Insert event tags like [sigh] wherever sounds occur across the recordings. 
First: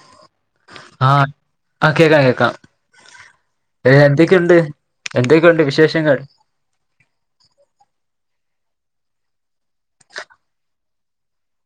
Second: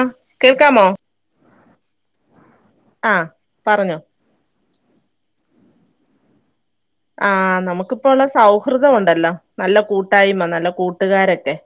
ആ കേൾക്കാമോ ആഹ ആഹ കേക്കാം കേക്കാം ആഹ് പറഞ്ഞോ ണ്ട് എന്തൊക്കെയുണ്ട് വിശേഷങ്ങൾ ആഹ നമുക്കിപ്പോള്ള സൗഹൃദ ഉണ്ടല്ലോ നല്ല കൂട്ടായ്മ നല്ല കൂട്ടുകാരൊക്കെ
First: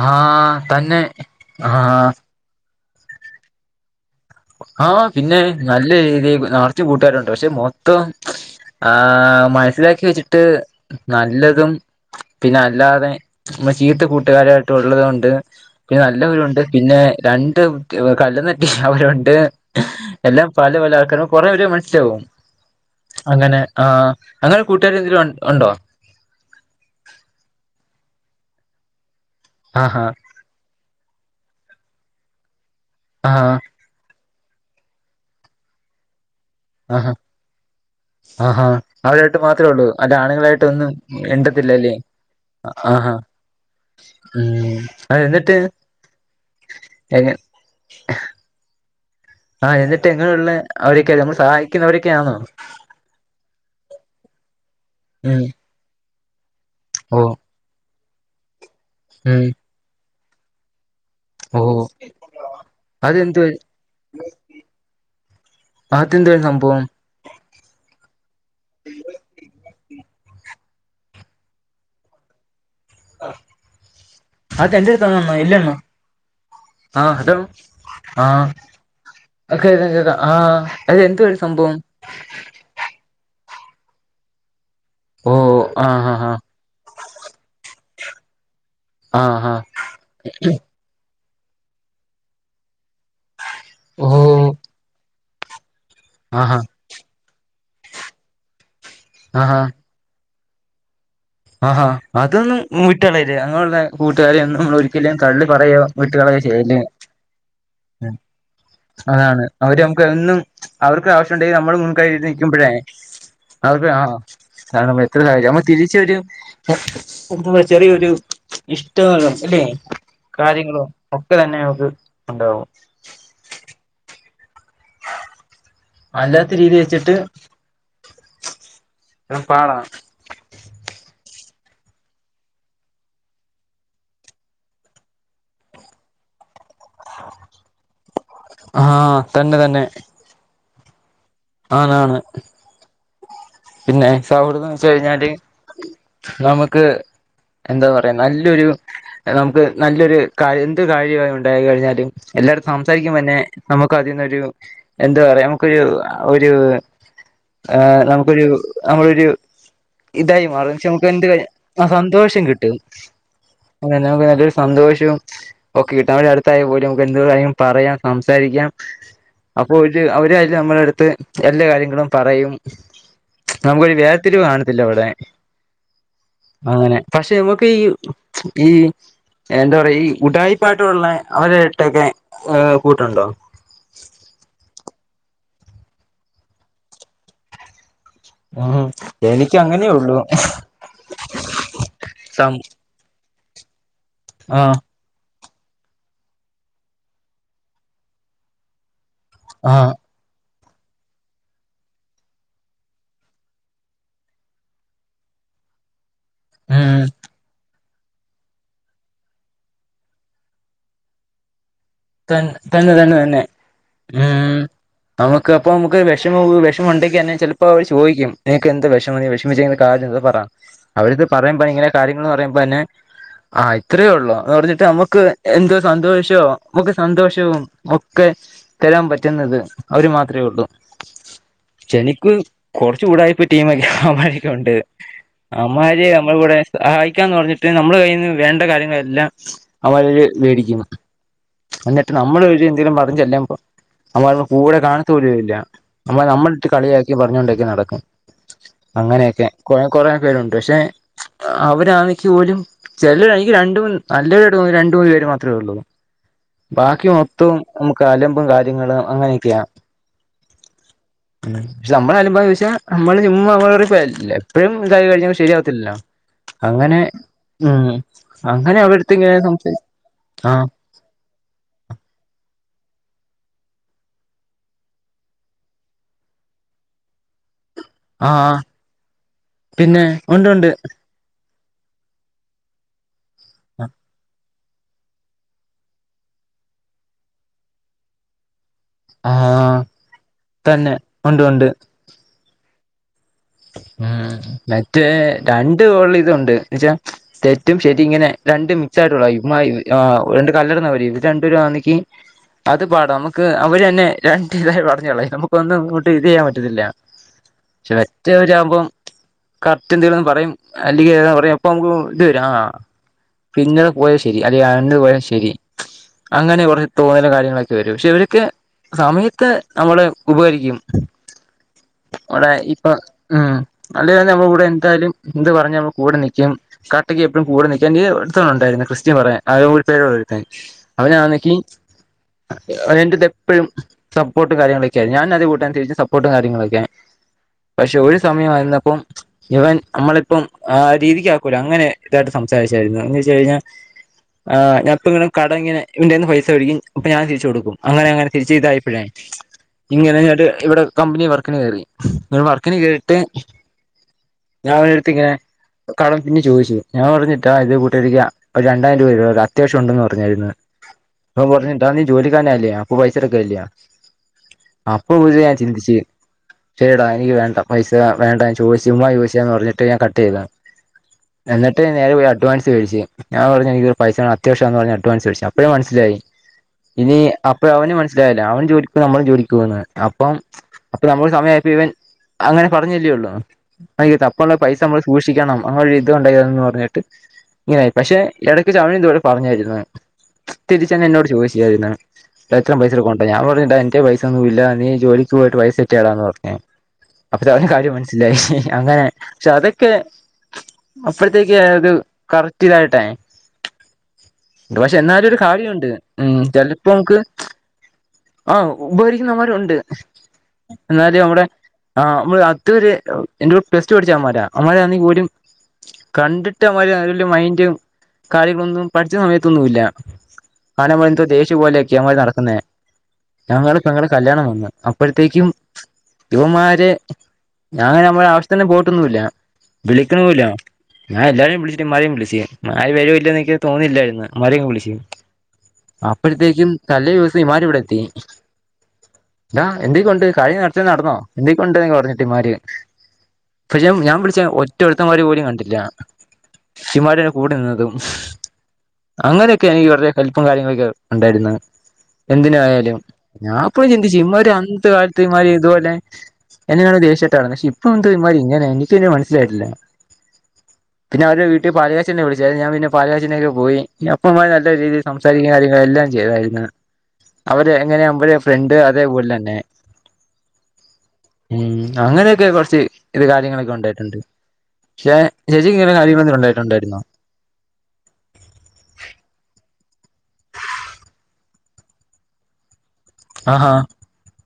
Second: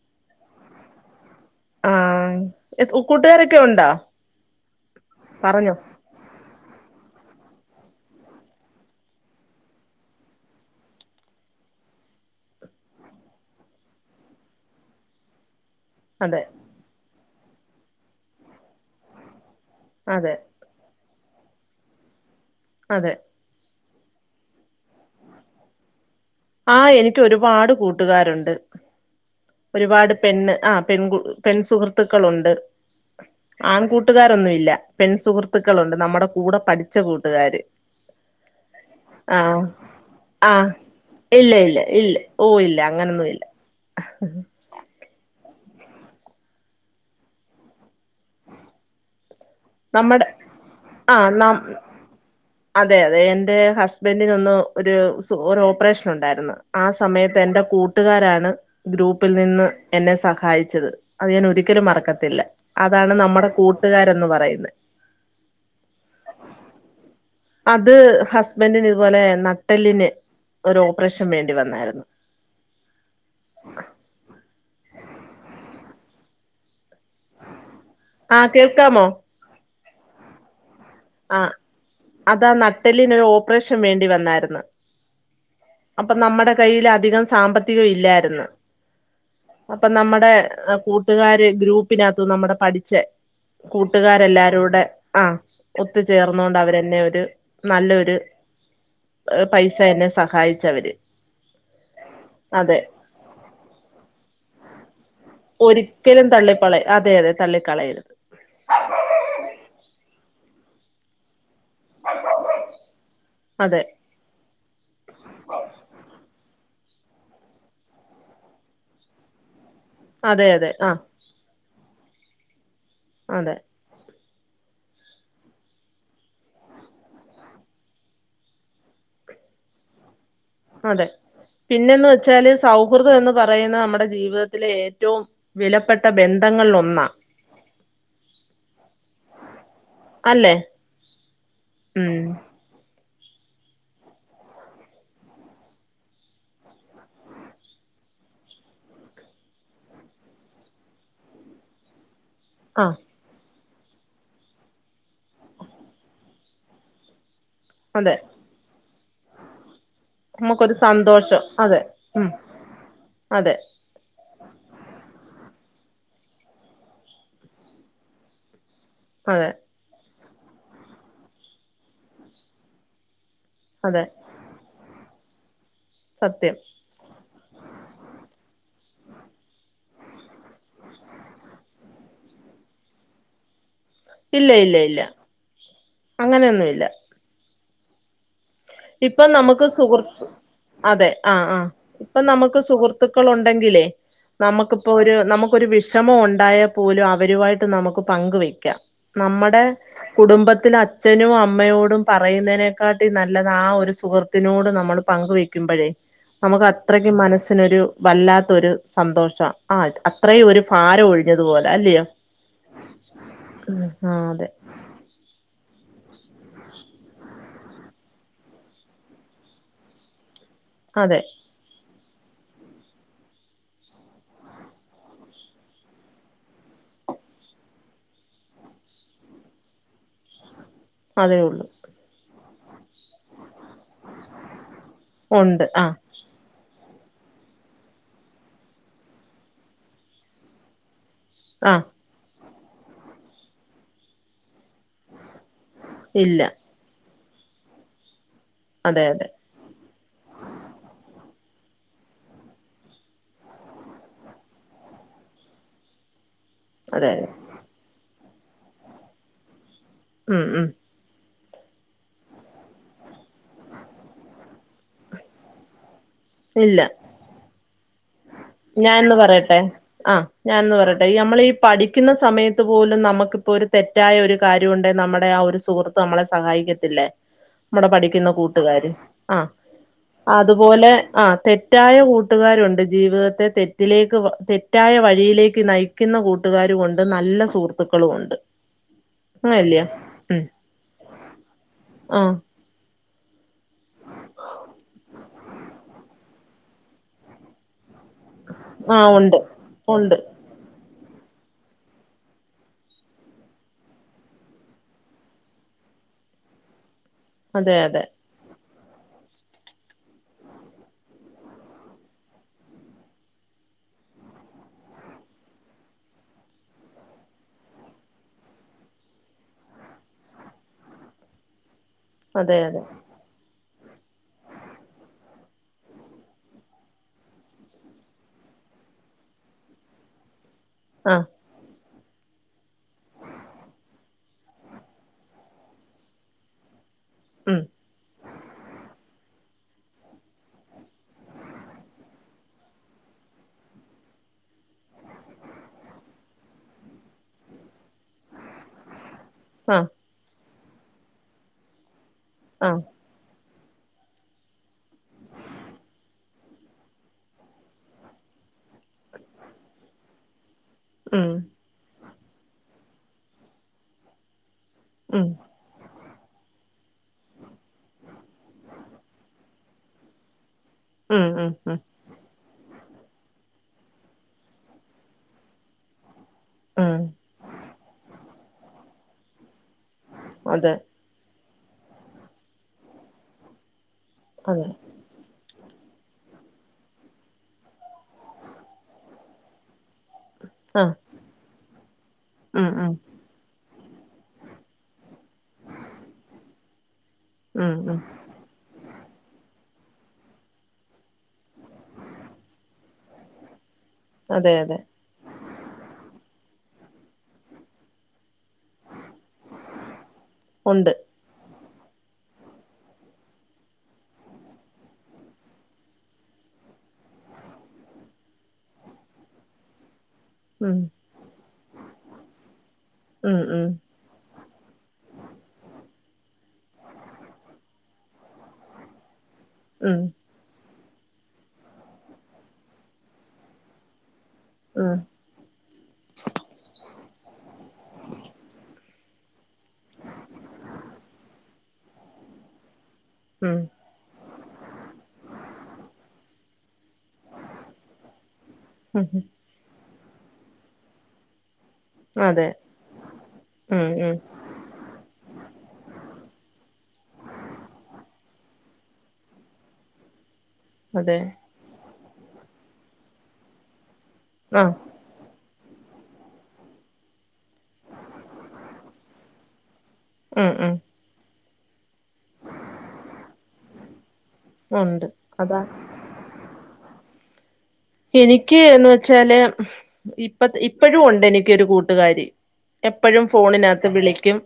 ആഹ തന്നെ ആ ആഹ് കൂട്ടുകാരൊക്കെ ഉണ്ടോ ആഹ് പിന്നെ പറഞ്ഞോ നല്ല രീതി നർച്ചും കൂട്ടുകാരുണ്ട് പക്ഷെ മൊത്തം ആഹ് മനസ്സിലാക്കി വെച്ചിട്ട് നല്ലതും പിന്നെ അല്ലാതെ നമ്മ ചീത്ത കൂട്ടുകാരായിട്ട് ഉള്ളതു കൊണ്ട് പിന്നെ അതെ നല്ലവരുണ്ട് പിന്നെ രണ്ട് കല്ലനട്ടി അവരുണ്ട് അതെ എല്ലാം പല പല ആൾക്കാരും കുറെ പേരെ മനസ്സിലാവും അതെ അങ്ങനെ ആഹ് അങ്ങനെ കൂട്ടുകാര എന്തെലും ഉണ്ടോ ആഹ് എനിക്ക് ഒരുപാട് കൂട്ടുകാരുണ്ട് ആഹാ ഒരുപാട് പെണ് ആഹ് പെൺകു പെൺ സുഹൃത്തുക്കളുണ്ട് ആഹ് ആൺകൂട്ടുകാരൊന്നു ഇല്ല പെൺ സുഹൃത്തുക്കളുണ്ട് നമ്മുടെ കൂടെ പഠിച്ച ആഹാ കൂട്ടുകാര് ആഹാ അവിരൊയിട്ട് ആഹ് മാത്രേ ഉള്ളൂ അല്ല ആണുങ്ങളായിട്ട് ആഹ് ഒന്നും ഇല്ല ഇല്ല എണ്ടത്തില്ലല്ലേ ഇല്ല ഓ ഇല്ല ആഹാ അങ്ങനൊന്നും ഇല്ല ഉം അത് എന്നിട്ട് ആഹ് എന്നിട്ട് നമ്മുടെ എങ്ങനെയുള്ള അവരൊക്കെയ നമ്മൾ ആഹ് സഹായിക്കുന്നവരൊക്കെയാണോ അതെ അതെ എന്റെ ഹസ്ബൻറിനൊന്ന് ഒരു ഉം ഒരു ഓപ്പറേഷൻ ഉണ്ടായിരുന്നു ആഹ് ഓ സമയത്ത് എറെ കൂട്ടുകാരാണ് ഗ്രൂപ്പിൽ ഉം നിന്ന് എന്നെ സഹായിച്ചത് അത് ഞാൻ ഓ ഒരിക്കലും മറക്കത്തില്ല അതാണ് നമ്മുടെ കൂട്ടുകാരന്ന് പറയുന്നത് ആത്ത് എന്തര സംഭവം അത് ഹസ്ബൻറിന് ഇതുപോലെ നട്ട്ടെലിന് ഒരു ഓപ്പറേഷൻ വേണ്ടി വന്നായിരുന്നു ആഹ് അക്ക എന്തത്തന്ന എല്ലയ്ണ ആഹ് അതാണ് ആ ആഹ് കേൾക്കാമോ കേക്ക കേക്ക ആഹ് ആഹ് അതാ നട്ടലിനൊരു ഓപ്പറേഷൻ വേണ്ടി വന്നായിരുന്നു ഓഹ് അപ്പൊ നമ്മുടെ കൈയിൽ അധികം സാമ്പത്തികം ഇല്ലായിരുന്നു ആഹ് അപ്പൊ നമ്മുടെ കൂട്ടു കൂട്ടുകാര് ഗ്രൂപ്പിനകത്ത നമ്മടെ പഠിച്ച ഓ കൂട്ടുകാരെല്ലാരൂടെ ആഹ് ഒത്തുചേർന്ന കൊണ്ട് ആഹാ അവരെന്നെ ഒരു നല്ലൊരു ആഹാ പൈസ എന്നെ സഹായിച്ചു ച്ചവര് ആഹാ അതൊന്നും വിട്ടുകളയല്ലേ അങ്ങനെയുള്ളള്ള കൂട്ടുകാരെയൊന്നും നമ്മളൊ രിക്കലും തള്ളി കളയൊ വിട്ട ഒരിക്കലും കളയോ ചെയ്യല തള്ളിപ്പളയ അതെ അതെ തള്ളിക്കളയരുത് അതാണ് അവര് നമുക്ക് എന്നും അവർക്ക ആവശ്യംണ്ടെങ്കിൽ നമ്മള് നക്കുമ്പോഴേ അതെ അവക്ക് ആഹ് എത്ര സാഹര്യം നമ്മ തിരിച്ചരു എ ചെറിയൊരു ഇഷ്ടോ അല്ലെ അതെ അതെ കാര്യങ്ങളോ ആഹ് ക്കെ തന്നെ നമുക്ക് ഉണ്ടാവും അതെ അല്ലാത്ത രീതി വെച്ചിട്ട് പാടാ അതെ പിന്നെന്ന് വെച്ചാല് സൗഹൃദം എന്ന് പറയുന്ന നമ്മുടെ ജീവിതത്തിലെ ഏറ്റവും വിലപ്പെട്ട ബന്ധങ്ങളിൽ ഒന്നാ [inaudible] ആഹ് തന്നെ തന്നെ അല്ലേ ആണ് പിന്നെ സൗഹൃദം എന്ന് വെച്ചു കഴിഞ്ഞാല് നമുക്ക് എന്താ പറയാ നല്ലൊരു നമുക്ക് നല്ലൊരു എന്ത് കാര്യമായി ഉണ്ടായി കഴിഞ്ഞാലും എല്ലാരും ആഹ് സംസാരിക്കുമ്പോന്നെ നമുക്ക് അതിന്നൊരു എന്താ പറയാ നമുക്കൊരു ഒരു ആഹ് അതെ നമുക്കൊരു നമ്മളൊരു ഇതായി നമുക്കൊരു മാറും നമുക്ക് എന്ത് സന്തോഷം അതെ ഉം സന്തോഷം കിട്ടും അതെ അത് നമുക്ക് നല്ലൊരു സന്തോഷവും ഓക്കെ കിടന്റെ അടുത്തായ പോലും നമുക്ക് എന്തോവേണേലും പറയാം സംസാരിക്കാം അതെ അപ്പോ ഒരു അവരായാലും നമ്മുടെ അടുത്ത് എല്ലാ കാര്യങ്ങളും പറയും നമുക്കൊരു വ അതെ ത്തിരിവ് കാണത്തില്ല അവിടെ സത്യം അങ്ങനെ പക്ഷെ നമുക്ക് ഈ ഈ എന്താ പറയാ ഈ ഉടായിപ്പായിട്ടുള്ള അവരട്ടൊക്കെ കൂട്ടുണ്ടോ? ഇല്ല ഇല്ല ഇല്ല അങ്ങനെയൊന്നുല്ല. ഉം ഇപ്പൊ എനിക്ക് നമുക്ക് അങ്ങനെയുള്ളൂ സുഹൃത്ത് അതെ ആ ആ ഇപ്പൊ സം നമുക്ക് സുഹൃത്ത് തൃക്കളുണ്ടെങ്കിലേ ആഹ് നമക്കിപ്പോരു നമുക്ക് ഒരു വിഷമം ഉണ്ടായാ പോലും അവരുമായിട്ട് നമക്ക് പങ്കുവെക്കാം. നമ്മടെ ആഹ് കുടുംബത്തിൽ അച്ഛനും അമ്മയോടും പറയുന്നതിനേക്കാട്ടി നല്ല അല്ലാതെ ആ ഒരു സുഹൃത്തിനോട് നമ്മൾ പങ്ക് വെക്കുമ്പോഴേ നമുക്ക് ഉം അത്രയ്ക്കും മനസ്സിനൊരു വല്ലാത്തരു സന്തോഷ ആ അത്രയും ഒരു ഭാരം ഒഴിഞ്ഞതുപോലെ അല്ല്യോ? തന്ന തന്നെ തന്നെ തന്നെ അതെ ഉം നമുക്ക് അപ്പൊ നമുക്ക് വിഷമ വിഷമ ഉണ്ടെങ്കി തന്നെ ചിലപ്പോ അവ ചോദിക്കും നിനക്ക് എന്ത വിഷമ വിഷമിച്ച കാര്യം എന്താ പറ അതെ അവിര്ത് പറയാൻ ഭയങ്കരെ കാര്യങ്ങൾ പറയുമ്പോ തന്നെ ആ ഇത്രയേ ഉള്ളൂ എന്ന് പറഞ്ഞിട്ട് നമക്ക് എന്തോ സന്തോഷോ നമക്ക് സന്തോഷവും ഒക്കെ തരാൻ പറ്റുന്നത് അവര് മാത്രെ ഉള്ളൂ. അതേ ഉള്ളൂ ചെനിക്ക് കുറച് ഉടായിപ് ട്ടീമ ഒക്കെ അവമാരൊക്കെണ്ട് ഉണ്ട് ആഹ് അവമ്മാര് നമ്മളിവിടെ സഹായിക്കാന്ന് പറഞ്ഞിട്ട് നമ്മൾ കയ്യിന്ന് വേണ്ട കാര്യങ്ങളെല്ലാം അവമ്മര് മേടിക്കു ആഹ് എന്നിട്ട് നമ്മൾ ഒരു എന്തെങ്കിലും പറഞ് ചേ ല്ലുമ്പോ അവമ്മാര് നമ്മള കൂടെ കാണാ പോലല്ല നമ്മൾ ഇല്ല നമ്മ കളിയാക്കി പറഞ്ഞൊണ്ടക്കെ നടക്കും അതെ അതെ അതെ അങ്ങനെയക്കെ കൊ കൊറ പേരുണ്ട് പക്ഷെ അവരാമക്ക് പോലും ചില എനിക്ക് നല്ലവരു രണ്ട് മൂന്ന് പേര് മാത്രമേ ഉള്ളൂ. ബാക്കി അതെ മൊത്തവും നമക്ക് അലമ്പ് കാര്യങ്ങളും അങ്ങനെയൊക്കെയാ ഉം ഉം പിന്നെ പക്ഷെ നമ്മള് അനുഭവംചോയ്ച്ച നമ്മള് ചുമ്മാ എപ്പോഴും ഇതായിക്കായിഞ്ഞ ശരിയാവത്തില്ലല്ലോ? അങ്ങനെ ഉം അങ്ങനെ അവരടുത്ത് ഞാനന്ന് ഇങ്ങനെ പറയട്ടെ സംസാരി ആ ഞാനന്ന് പറയട്ടെ ഈ നമ്മളീ പഠിക്കുന്ന സമയത്ത് പോലും നമക്കിപ്പോൾ ഒരു തെറ്റായ ഒരു കാര്യമുണ്ട് നമ്മടെ ആ ഒരു സുഹൃത്ത് നമ്മളെ സഹായിക്കത്തില്ലേ? [inaudible] നമ്മടെ പഠിക്കുന്ന ആ കൂട്ടുകാര് ആഹ് പിന്നെ ഉണ്ട് ഉണ്ട് അതുപോലെ ആ തെറ്റായ കൂട്ടുകാരുണ്ട് ജീവിതത്തി ത്തെ തെറ്റിലേക്ക് തെറ്റായ വഴിയിലേക്ക് നയിക്കുന്ന കൂട്ടുകാരൂണ്ട് നല്ല സുഹൃത്തുക്കളും ഉണ്ട്. ആഹ് അങ്ങനല്ലിയോ ഉം തന്നെ ഉണ്ട് ഉണ്ട്. ആഹ് ഉം മറ്റേ രണ്ട് ഗോള് ഇതുണ്ട് എന്നച്ചാ തെറ്റും ശരി ഇങ്ങനെ രണ്ട് മിക്സ് ആഹ് ഉണ്ട് ആയിട്ടുള്ളഇവമ്മാര് ഉണ്ട് രണ്ട് കല്ലർന്നവര് ഇത് രണ്ടരുന്നെക്കി അത് പാടാം നമക്ക് അവര് തന്നെ രണ്ട് ഇതായി പറഞ്ഞോളെ നമുക്കൊന്നും ഇങ്ങോട്ട് ഇതയ്യാൻ പറ്റന്നില്ല. അതെ ചൊവ്വ അതെ [unintelligible] അപ്പൊ നമുക്ക് ഇത് വരും ആ പിന്നെ പോയത് ശരി അല്ലെ അകന്ന് പോയൽ ശരി. അങ്ങനെ കോറെ തോന്നലും കാര്യങ്ങളൊക്കെ വരും പക്ഷെ ഇവരോക്കെ സമയത്ത് നമ്മള് ഉപകരിക്കും ഇവടെ അതെ അതെ ഉം അല്ല നമ്മൾ കൂടെ എന്തായാലും എന്ത് പറഞ്ഞ് നമ്മ കൂടെ നിക്കും കട്ടയ്ക്ക് എപ്പഴും കൂടെ നി ക്കാണ്ട ഒരുടുത്തവ ഉണ്ടായിരുന്നു ക്രിത്യൻ പറയാൻ അവരുടെ പേര് പറയട്ടെ? ആഹ് അവനാണക്കി അവ എന്റത് എപ്പഴും സപ്പോർട്ടും കാര്യ ങ്ങളൊക്കെ ഞാൻ [unintelligible] സപ്പോർട്ടും കാര്യ ങ്ങളൊക്കെയാണ് ഉം പക്ഷെ ഒരു സമയമായിരുന്നപ്പം ഇവൻ നമ്മളിപ്പം ആ രീതിക്ക് ആക്കൂലെ അങ്ങനെ ഇതായിട്ട് സംസാരിച്ചായിരുന്നു എന്ന് വെച്ചകഴിഞ്ഞാൽ ആഹ് ഞാപ്പ ഇങ്ങന കടങ്ങനെഇവന്റെഎന്ന് പൈസ വെടിക്കും അപ്പ ഞാൻ തിരിച്ച് കൊടുക്കും അങ്ങനെ അങ്ങനെ തിരിച്ച് ഇതായിപ്പോഴേ ആഹ് ഇങ്ങനെങ്ട്ട് ഇവിടെ കമ്പനി വർക്കിന് കയറി ഇങ്ങ്ട്ട് വർ ആഹ് ട്ട് ഞാൻ ഇവന്റടുത്തിങ്ങനെ കടം പിന്നെ ചോദിച്ചു ഞാൻ പറഞ്ഞിട്ടാ ഇത് കൂട്ടാരിക്കാ ഒരു രണ്ടയിരം രൂപ തര്യോ ടാ അത്യാവശ്യം ഉണ്ടന്ന് പറഞ്ഞായിരുന്നു ഉം [unintelligible] നീ ജോലിക്കാരല്ലേ. അപ്പം പൈസെടുക്കാനില്ല അപ്പൊ ഉം പുടിച്ചു ഞാൻ ചിന്തിച്ച് ശരിടാ എനിക്ക് വേണ്ട പൈസ വേണ്ട ചോദിച്ചു ചുമ്മാ ചോദിച്ചാന്ന് പറഞ്ഞിട്ട് ഞാൻ കട്ട് ചെയ്തതാണ് ഉം ഉം ഉം എന്നിട്ട് നേരെ പോയി അഡ്വാൻസ് മേടിച്ചു ഞാൻ പറഞ്ഞു എനിക്കരു പൈസാണ് അത്യാവശ്യം എന്ന് പറഞ്ഞഞ് അഡ്വാൻസ് മേടിച്ചു അപ്പോഴ മനസ്സിലായി ഉം ഇനി അപ്പൊ അവന് മനസ്സിലായില്ല അവനും ജോലിക്ക് പോകാണ് നമ്മളൾ ജോലിക്ക് പോകാണ് അപ്പം അതെ അപ്പൊ നമ്മൾ സമയയപ്പോ ഇവൻ അങ്ങനെ പറഞ്ഞില്ലേള്ളൂ [unintelligible] തപ്പാനുള്ള അതെ പൈസ നമ്മൾ സൂക്ഷിക്കണം അങ്ങനെ ഒരു ഇത് ഉണ്ടായന്ന് പറഞ്ഞിട്ട് ഇങ്ങനൊ ആയി പക്ഷെ ഇടയ്ക്ക് [unintelligible] ഇവിടെ പറഞ്ഞായിരുന്നു തിരിച്ച് ആഹ് എന്നോട് ചോദിച്ചായിരുന്ന ഉം എത്ര ഉം പൈസക്കണ്ട അപ്പ ഞാൻ പറഞ്ഞട്ടാ എന്റെ പൈസ ഒന്നുമല്ല നീ ജോലിക്ക് പോയിട്ട് പൈസ ഇട്ടാന്ന് പറഞ്ഞേ അപ്പം അവനു ഉം കാര്യം ഉം മനസ്സിലായി അങ്ങനെ പക്ഷെ അതൊക്കെ അപ്പഴത്തേക്ക് അത് കറക്റ്റ് ഇതായിട്ടാണ് അതെ അതെ പക്ഷെ എന്നാലും ഒരു കാര്യം ഉണ്ട് ഉം ചിലപ്പോ നമുക്ക് ആഹ് ഉപകരിക്കുന്നവരുണ്ട് ഉണ്ട് എന്നാലും നമ്മടെ ആഹ് വടെ അടുത്ത് ഒരു പ്ലസ് ടു പഠിച്ച അവമ്മാര അവമ്മമാരെ പോലും കണ്ടിട്ട് മാതിരി വല്യ മൈന്ഡും കാര്യങ്ങളൊന്നും പഠിച്ച സമയത്തൊന്നുമില്ല ഉം ആണമ്മ എന്ത വേഷ്യ പോലെയക്കി ഞമ്മേ നടക്കുന്നേ ഉം ഉം ഞങ്ങളുടെ പെങ്ങടെ കല്യാണം വന്നു അപ്പൊ അപ്പോഴത്തേക്കും ഇവന്മാരെ ഞങ്ങനെ നമ്മുടെ അവശ്യത്തിന് പോയിട്ടൊന്നും ഇല്ല ഉം വിളിക്കണും ഇല്ല ഞാൻ എല്ലാരേം വിളിച്ചിട്ട് ഇവമ്മാരേം വിളിച്ച് ഇവന്മാര് വരൂല്ല എനിക്ക് തോന്നില്ലായിരുന്നു ഇവന്മാരെ ഉം വിളിച്ച് അപ്പഴത്തേക്കും തലേ ദിവസം ഇവമ്മാര് ഇവിടെ എത്തി എടാ എന്തൊക്കൊണ്ട് കഴിഞ്ഞ നടന്നോ എന്തൊക്കൊണ്ട് പറഞ്ഞിട്ട് ഇവന്മാര് ഉം പക്ഷെ ഞാൻ വിളിച്ച ഒറ്റ ഒരുത്തന്മാര് പോലും കണ്ടില്ല ഇവന്മാര് കൂടെ നിന്നതും ഉം അങ്ങനെയൊക്കെ എനിക്ക് കുറച്ച് കലിപ്പും കാര്യങ്ങളൊക്കെ ഉണ്ടായിരുന്നു അതെ എന്തിന് ആയാലും ഞാൻ ഉം അപ്പഴും ഉം ചിന്തിച്ചു ഇമാരി അത്തെ കാലത്ത് ഇമാരി ഇതുപോലെ [unintelligible] ദേശട്ടാണ്ക്ഷെ ഇപ്പൊ എന്ത് ഇവന്മാർ ഇങ്ങനെ എനിക്ക് തന്നെ മനസ്സിലായിട്ടില്ല അതെ പിന്നെ അവരു വീട്ടിൽ പാലാച്ചലിന് വിളിച്ചത് ഞാൻ പിന്ന പാലാച്ച് പോയി അപ്പ അവന്മാർ നല്ല ആഹ് രീതിൽ സംസാരിക്കുന്ന കാര്യങ്ങളെല്ലാം ചെയ്തായിരുന്നു അവര് എങ്ങനെ നമ്മടെ ഫ്രണ്ട് അതേപോലെ തന്നെ ഉം ഉം ഉം അങ്ങനെയൊക്കെ കുറച്ച് ഇത് കാര്യങ്ങളൊക്കെ ഉണ്ടായിട്ടുണ്ട് ഉണ്ട് പക്ഷെ അതാ ചേച്ചിക്ക് ഇങ്ങനെ കാര്യങ്ങൾ ഉണ്ടായിട്ടുണ്ടായിരുന്നോ എനിക്ക് എന്ന് വെച്ചാല് ഇപ്പ ഇപ്പോഴും ഉണ്ട് എനിക്ക് ഒരു കൂട്ടുകാരി എപ്പോഴും ആഹാ ഫോണിനകത്ത് വിളിക്കും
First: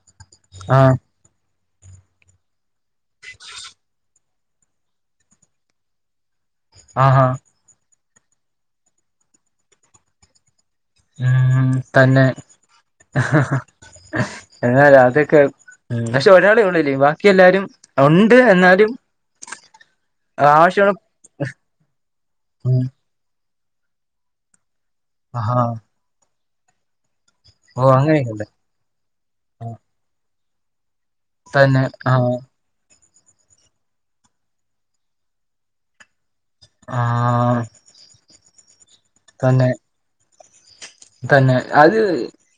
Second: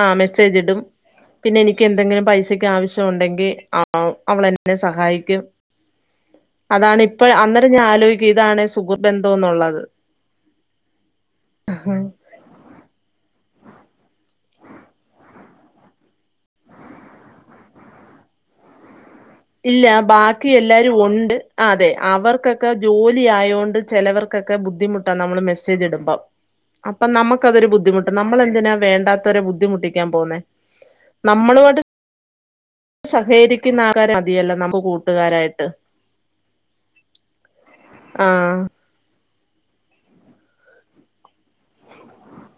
ആഹ് മെസ്സേജ് ഇടും ആഹ് പിന്നെ എനിക്ക് എന്തെങ്കിലും പൈസക്ക് ആവശ്യം ഉണ്ടെങ്കിൽ ആഹ് അവള എന്നെ സഹായിക്കും അതാണ് ആഹാ ഇപ്പോൾ അന്നത്തെ ഞാൻ ആലോചിക്കും ഇതാണ് സുഹൃത്ബന്ധം എന്നുള്ളത് ഉം തന്നെ എന്നാൽ അതൊക്കെ ഉം പക്ഷെ [unintelligible] ബാക്കി എല്ലാരും ഉണ്ട് എന്നാലും ഇല്ല ബാക്കി ആവശ്യമുള്ള എല്ലാരും ഉണ്ട് അതെ അവർക്കൊക്കെ ജോലി ഉം ജോലി ആയതോണ്ട് ചിലവർക്കൊക്കെ ബുദ്ധിമുട്ടാ നമ്മള് ആഹാ മെസ്സേജ് ഇടുമ്പം അപ്പൊ നമുക്കതൊരു ഓ ബുദ്ധിമുട്ട് നമ്മൾ അങ്ങനെയൊക്കെണ്ട് എന്തിനാ വേണ്ടാത്തവരെ ബുദ്ധിമുട്ടിക്കാൻ പോകുന്നേ [unintelligible] സഹകരിക്കുന്ന ആരാ [unintelligible] നമ്മ കൂട്ടുകാരായിട്ട് ആഹ് ആഹ് തന്നെ തന്നെ അത്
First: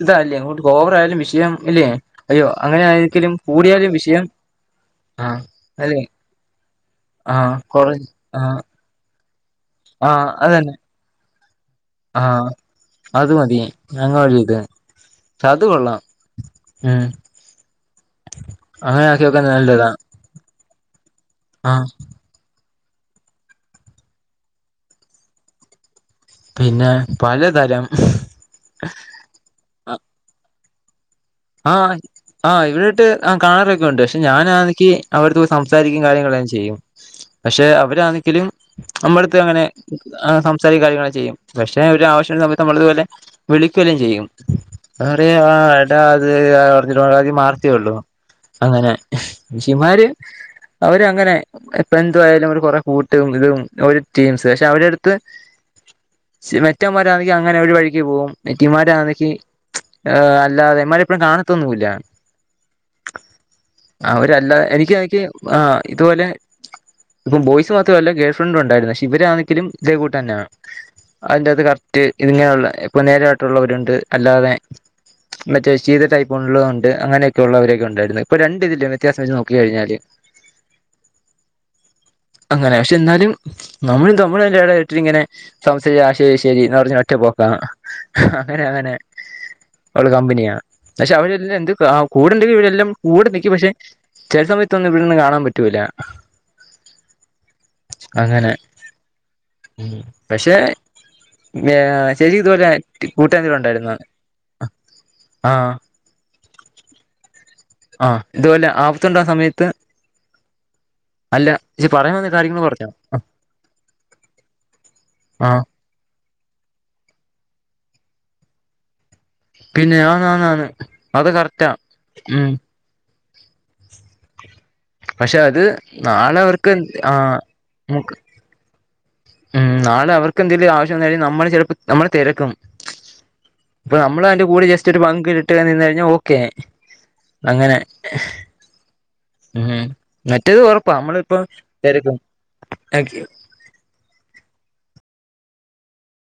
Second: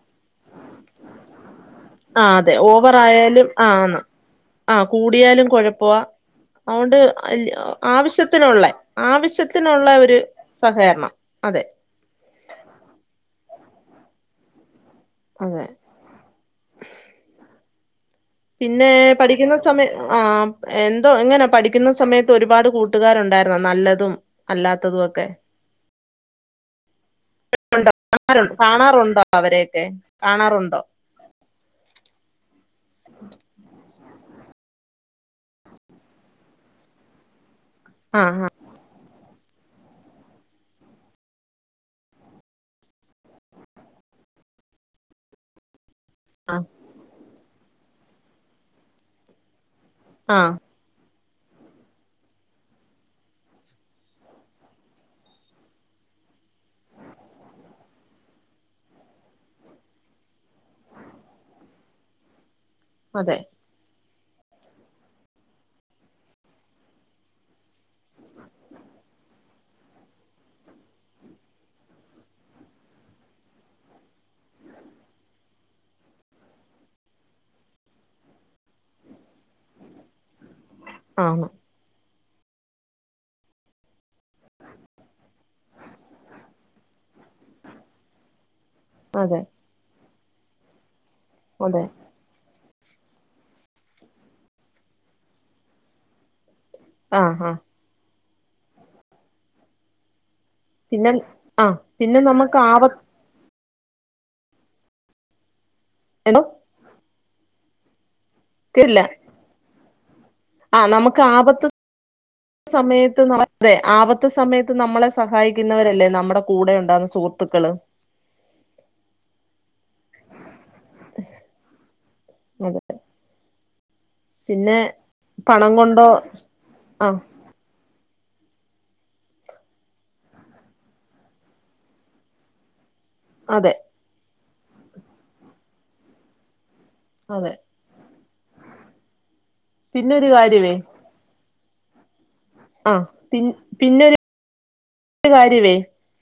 ഇതല്ലേ അങ്ങോട്ട് കോവറ ആയാലും വിഷയം ഇല്ലേ ആഹ് അയ്യോ അതെ അങ്ങനെ ആയിരിക്കലും ഓവറായാലും കൂടിയാലും ആന്ന് വിഷയം ആഹ് ആഹ് കൂടിയാലും കൊഴപ്പവാ അല്ലെ അതൊണ്ട് ആഹ് കൊറ ആഹ് ആവശ്യത്തിനുള്ളേ ആവശ്യത്തിനുള്ള ഒരു ആഹ് അതന്നെ സഹകരണം അതെ ആഹ് അത് മതി ഞങ്ങ വഴിയത് അത് അതെ കൊള്ളാം ഉം പിന്നെ അങ്ങനെ ആക്കി വെക്കാൻ പഠിക്കുന്ന നല്ലതാ സമയം ആ എന്തോ എങ്ങനാ ആഹ് പഠിക്കുന്ന സമയ ഒരുപാട് കൂട്ടുകാരുണ്ടായിരുന്ന നല്ലതും അല്ലാത്തതും ഒക്കെ പിന്നെ പലതരം കാണാറുണ്ടോ അവരെയൊക്കെ കാണാറുണ്ടോ ആഹ് ആഹ ഇവിടെട്ട് കാണാറൊക്കെ ഉണ്ട് പക്ഷെ ഞാനാനിക്ക് അവരോട്ത്ത് സംസാരിക്കും കാര്യങ്ങളെല്ലാം ചെയ്യും പക്ഷെ അവരാണെങ്കില് ആഹ് നമ്മുടെ അടുത്ത് അങ്ങനെ സംസാരിക്ക കാര്യങ്ങളൾ ചെയ്യും പക്ഷെ ഒരു ആവശ്യം സമയത്ത് നമ്മളതുപോലെ വിളിക്കല്ലും ചെയ്യും അറിയോ ആ എടാ ആഹ് [unintelligible] ആഹ അവര് അങ്ങനെ ഇപ്പൊ എന്തുവായാലും ഒരു കൊറെ കൂട്ടും ഇതും ഒരു ടീംസ് പക്ഷെ അവരെ അടുത്ത് സി മെറ്റന്മാരെ ആണെങ്കി അങ്ങനെ ഒരു വഴിക്ക് പോവും നെറ്റിമാരാണെക്കി ഏ അല്ലാതെ ഇവന്മാരെ എപ്പഴും കാണത്തൊന്നുല്ല അതെ അവര്അല്ല എനിക്ക് എനിക്ക് ആ ഇതുപോലെ ഇപ്പം ബോയ്സ് മാത്രല്ല ഗേൾ ഫ്രണ്ട് ഉണ്ടായിരുന്നു പക്ഷെ ഇവരാ ണെങ്കിലും ഇതേ കൂട്ട തന്നെയാണ് അതിന്റെകത്ത് കറക്റ്റ് ഇതിങ്ങനെയുള്ള ഇപ്പൊ നേരായിട്ടുള്ളവരുണ്ട് അല്ലാതെ ചീത ടൈപ്പ ഉള്ളത്ണ്ട് അങ്ങനെയൊക്കെ ഉവരൊക്കെ ഉണ്ടായിരുന്നു ഇപ്പോ രണ്ട ഇതില വ്യത്യാസം നോക്കി കഴിഞ്ഞാല് ആ അങ്ങനെ പക്ഷെ എന്നാലും നമ്മളും തമ്മഴും അതിന്റെ ഇട ഇട്ട് ഇങ്ങനെ സംസ ആ ശരി ശരി നറഞ്ഞ ഒറ്റ പോക്കാ അങ്ങനെ അങ്ങനെ അതെ അവള് കമ്പനിയാ പക്ഷെ അവള് ന്ന് എന്ത് അതെ ഒക്കെ ആവും കൂടെണ്ടെങ്കിൽ ഇവിരെല്ലാം കൂടെ നിക്കും പക്ഷെ ചെല സമയത്തൊന്നും ഇവിടന്നും കാണാൻ പറ്റൂല്ല ആ അ അങ്ങനെ പക്ഷെ പിന്നെ ആഹ് യാ പിന്നെ ശരി നമുക്ക് ഇതുപോലെ ആപ കൂട്ടാരെങ്കിലും ഉണ്ടായിരുന്നു ആഹ എന്തോ ആഹ് ഇതുപോലെ കേട്ടില്ല ആപത്തുണ്ട സമയത്ത് ആ നമുക്ക് അല്ല ആപത്ത് പറയാൻ വന്ന കാര്യങ്ങൾ പറഞ്ഞോ സമയത്ത് അതെ ആപത്ത് സമയത്ത് നമ്മളെ ആഹ് സഹായിക്കുന്നവരല്ലേ നമ്മുടെ കൂടെ ഉണ്ടാകുന്ന സുഹൃത്തുക്കള് പിന്നെ ആണാനാണ് അത് കറക്റ്റാ മ് അതെ പിന്നെ പക്ഷെ അത് പണം കൊണ്ടോ നാളെഅവർക്ക്- ആ ഉം നാളെ അവർക്കെന്തെങ്കിലും ആവശ്യംവന്നാൽ നമ്മള് ചിലപ്പോ നമ്മെ തിരക്കും അതെ അപ്പൊ നമ്മൾ അതിന്റെ കൂടെ ജസ്റ്റ് ഒരു പങ്ക് ഇിട്ടു കഴിഞ്ഞാൽ ഓക്കേ അതെ അങ്ങനെ മ്ഹ് പിന്നൊരു മറ്റേത് കാര്യവേ ഒറപ്പാ നമ്മള് ഇപ്പം തെരക്കും ആഹ് പിൻ പിന്നൊരു കാര്യവേ